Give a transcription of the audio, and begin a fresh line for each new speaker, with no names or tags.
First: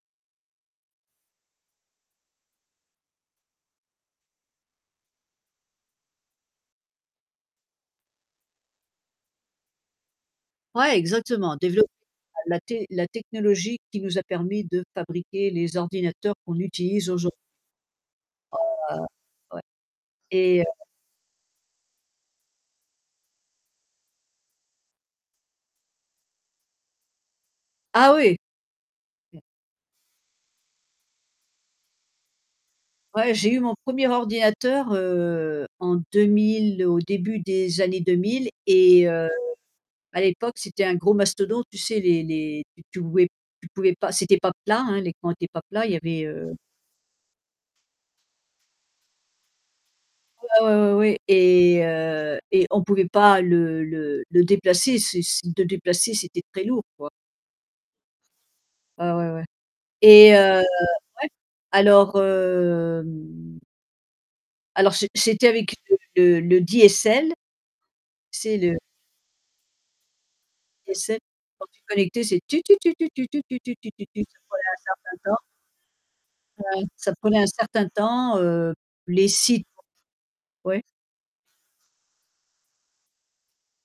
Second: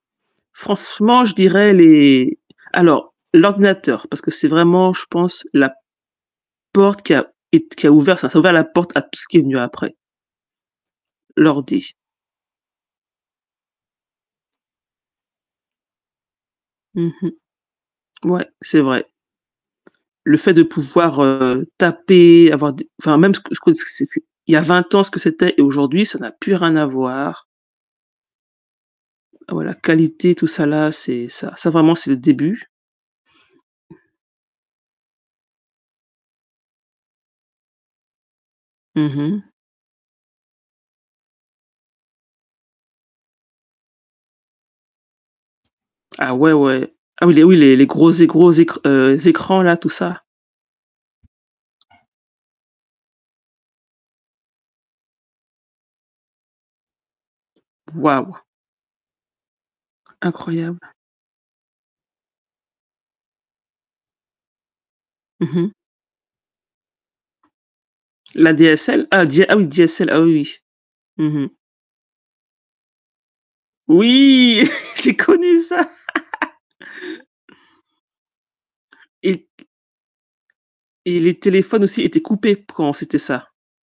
Franchement, je dirais les alors l'ordinateur, parce que c'est vraiment, je pense, la porte qui a ét qui a ouvert ça ça a ouvert la porte à tout ce qui venu après.
Ouais, exactement, développer
L'ordi.
la la té la technologie qui nous a permis de fabriquer les ordinateurs qu'on
Mmh
utilise
mh.
aujour
Mouais,
Ah.
c'est vrai.
Ouais.
Le fait
Et
de
heu
pouvoir heu, taper, avoir d enfin, même ce que ce que, c c c'est il y a 20 ans ce que c'était et aujourd'hui ça n'a plus rien à voir.
Ah oui! Mmh.
Ah, ouais la qualité tout ça là, c'est ça ça vraiment c'est le début.
Ouais, j'ai eu mon 1er ordinateur heu, en 2000 au début des années 2000 et
Mmh
heu,
mh.
à l'époque c'était un gros mastodonte, tu sais les les, tu tu pouvais tu pouvais pas c'était pas plat, hein, les coins étaient pas plats, il y avait
Ah, ouais,
heu
ouais. Ah oui, les oui, les les gros é gros écr heu, écrans là tout ça?
Ouais, ouais, ouais, oui, et heu et on pouvait pas le le le déplacer, c'est si le déplacer c'était très lourd quoi.
Waouh!
Ouais, ouais, ouais. Et heu, ouais,
Incroyable.
alors hem Alors c'é c'était
Mmh mh.
avec le le le DSL. C'est le
L'ADSL? Ah Di ah oui DSL, ah oui oui.
Et c'est
Mmh mh.
quand tu te connectais c'est: «tu tu tu tu tu tu tu tu tu tu tut» il
Oui,
fallait
j'ai
un certain temps.
connu ça.
Ouais, ça prenait un certain temps heu, les
Et
sites Ouais?
et les téléphones aussi étaient coupés, p quand c'était ça.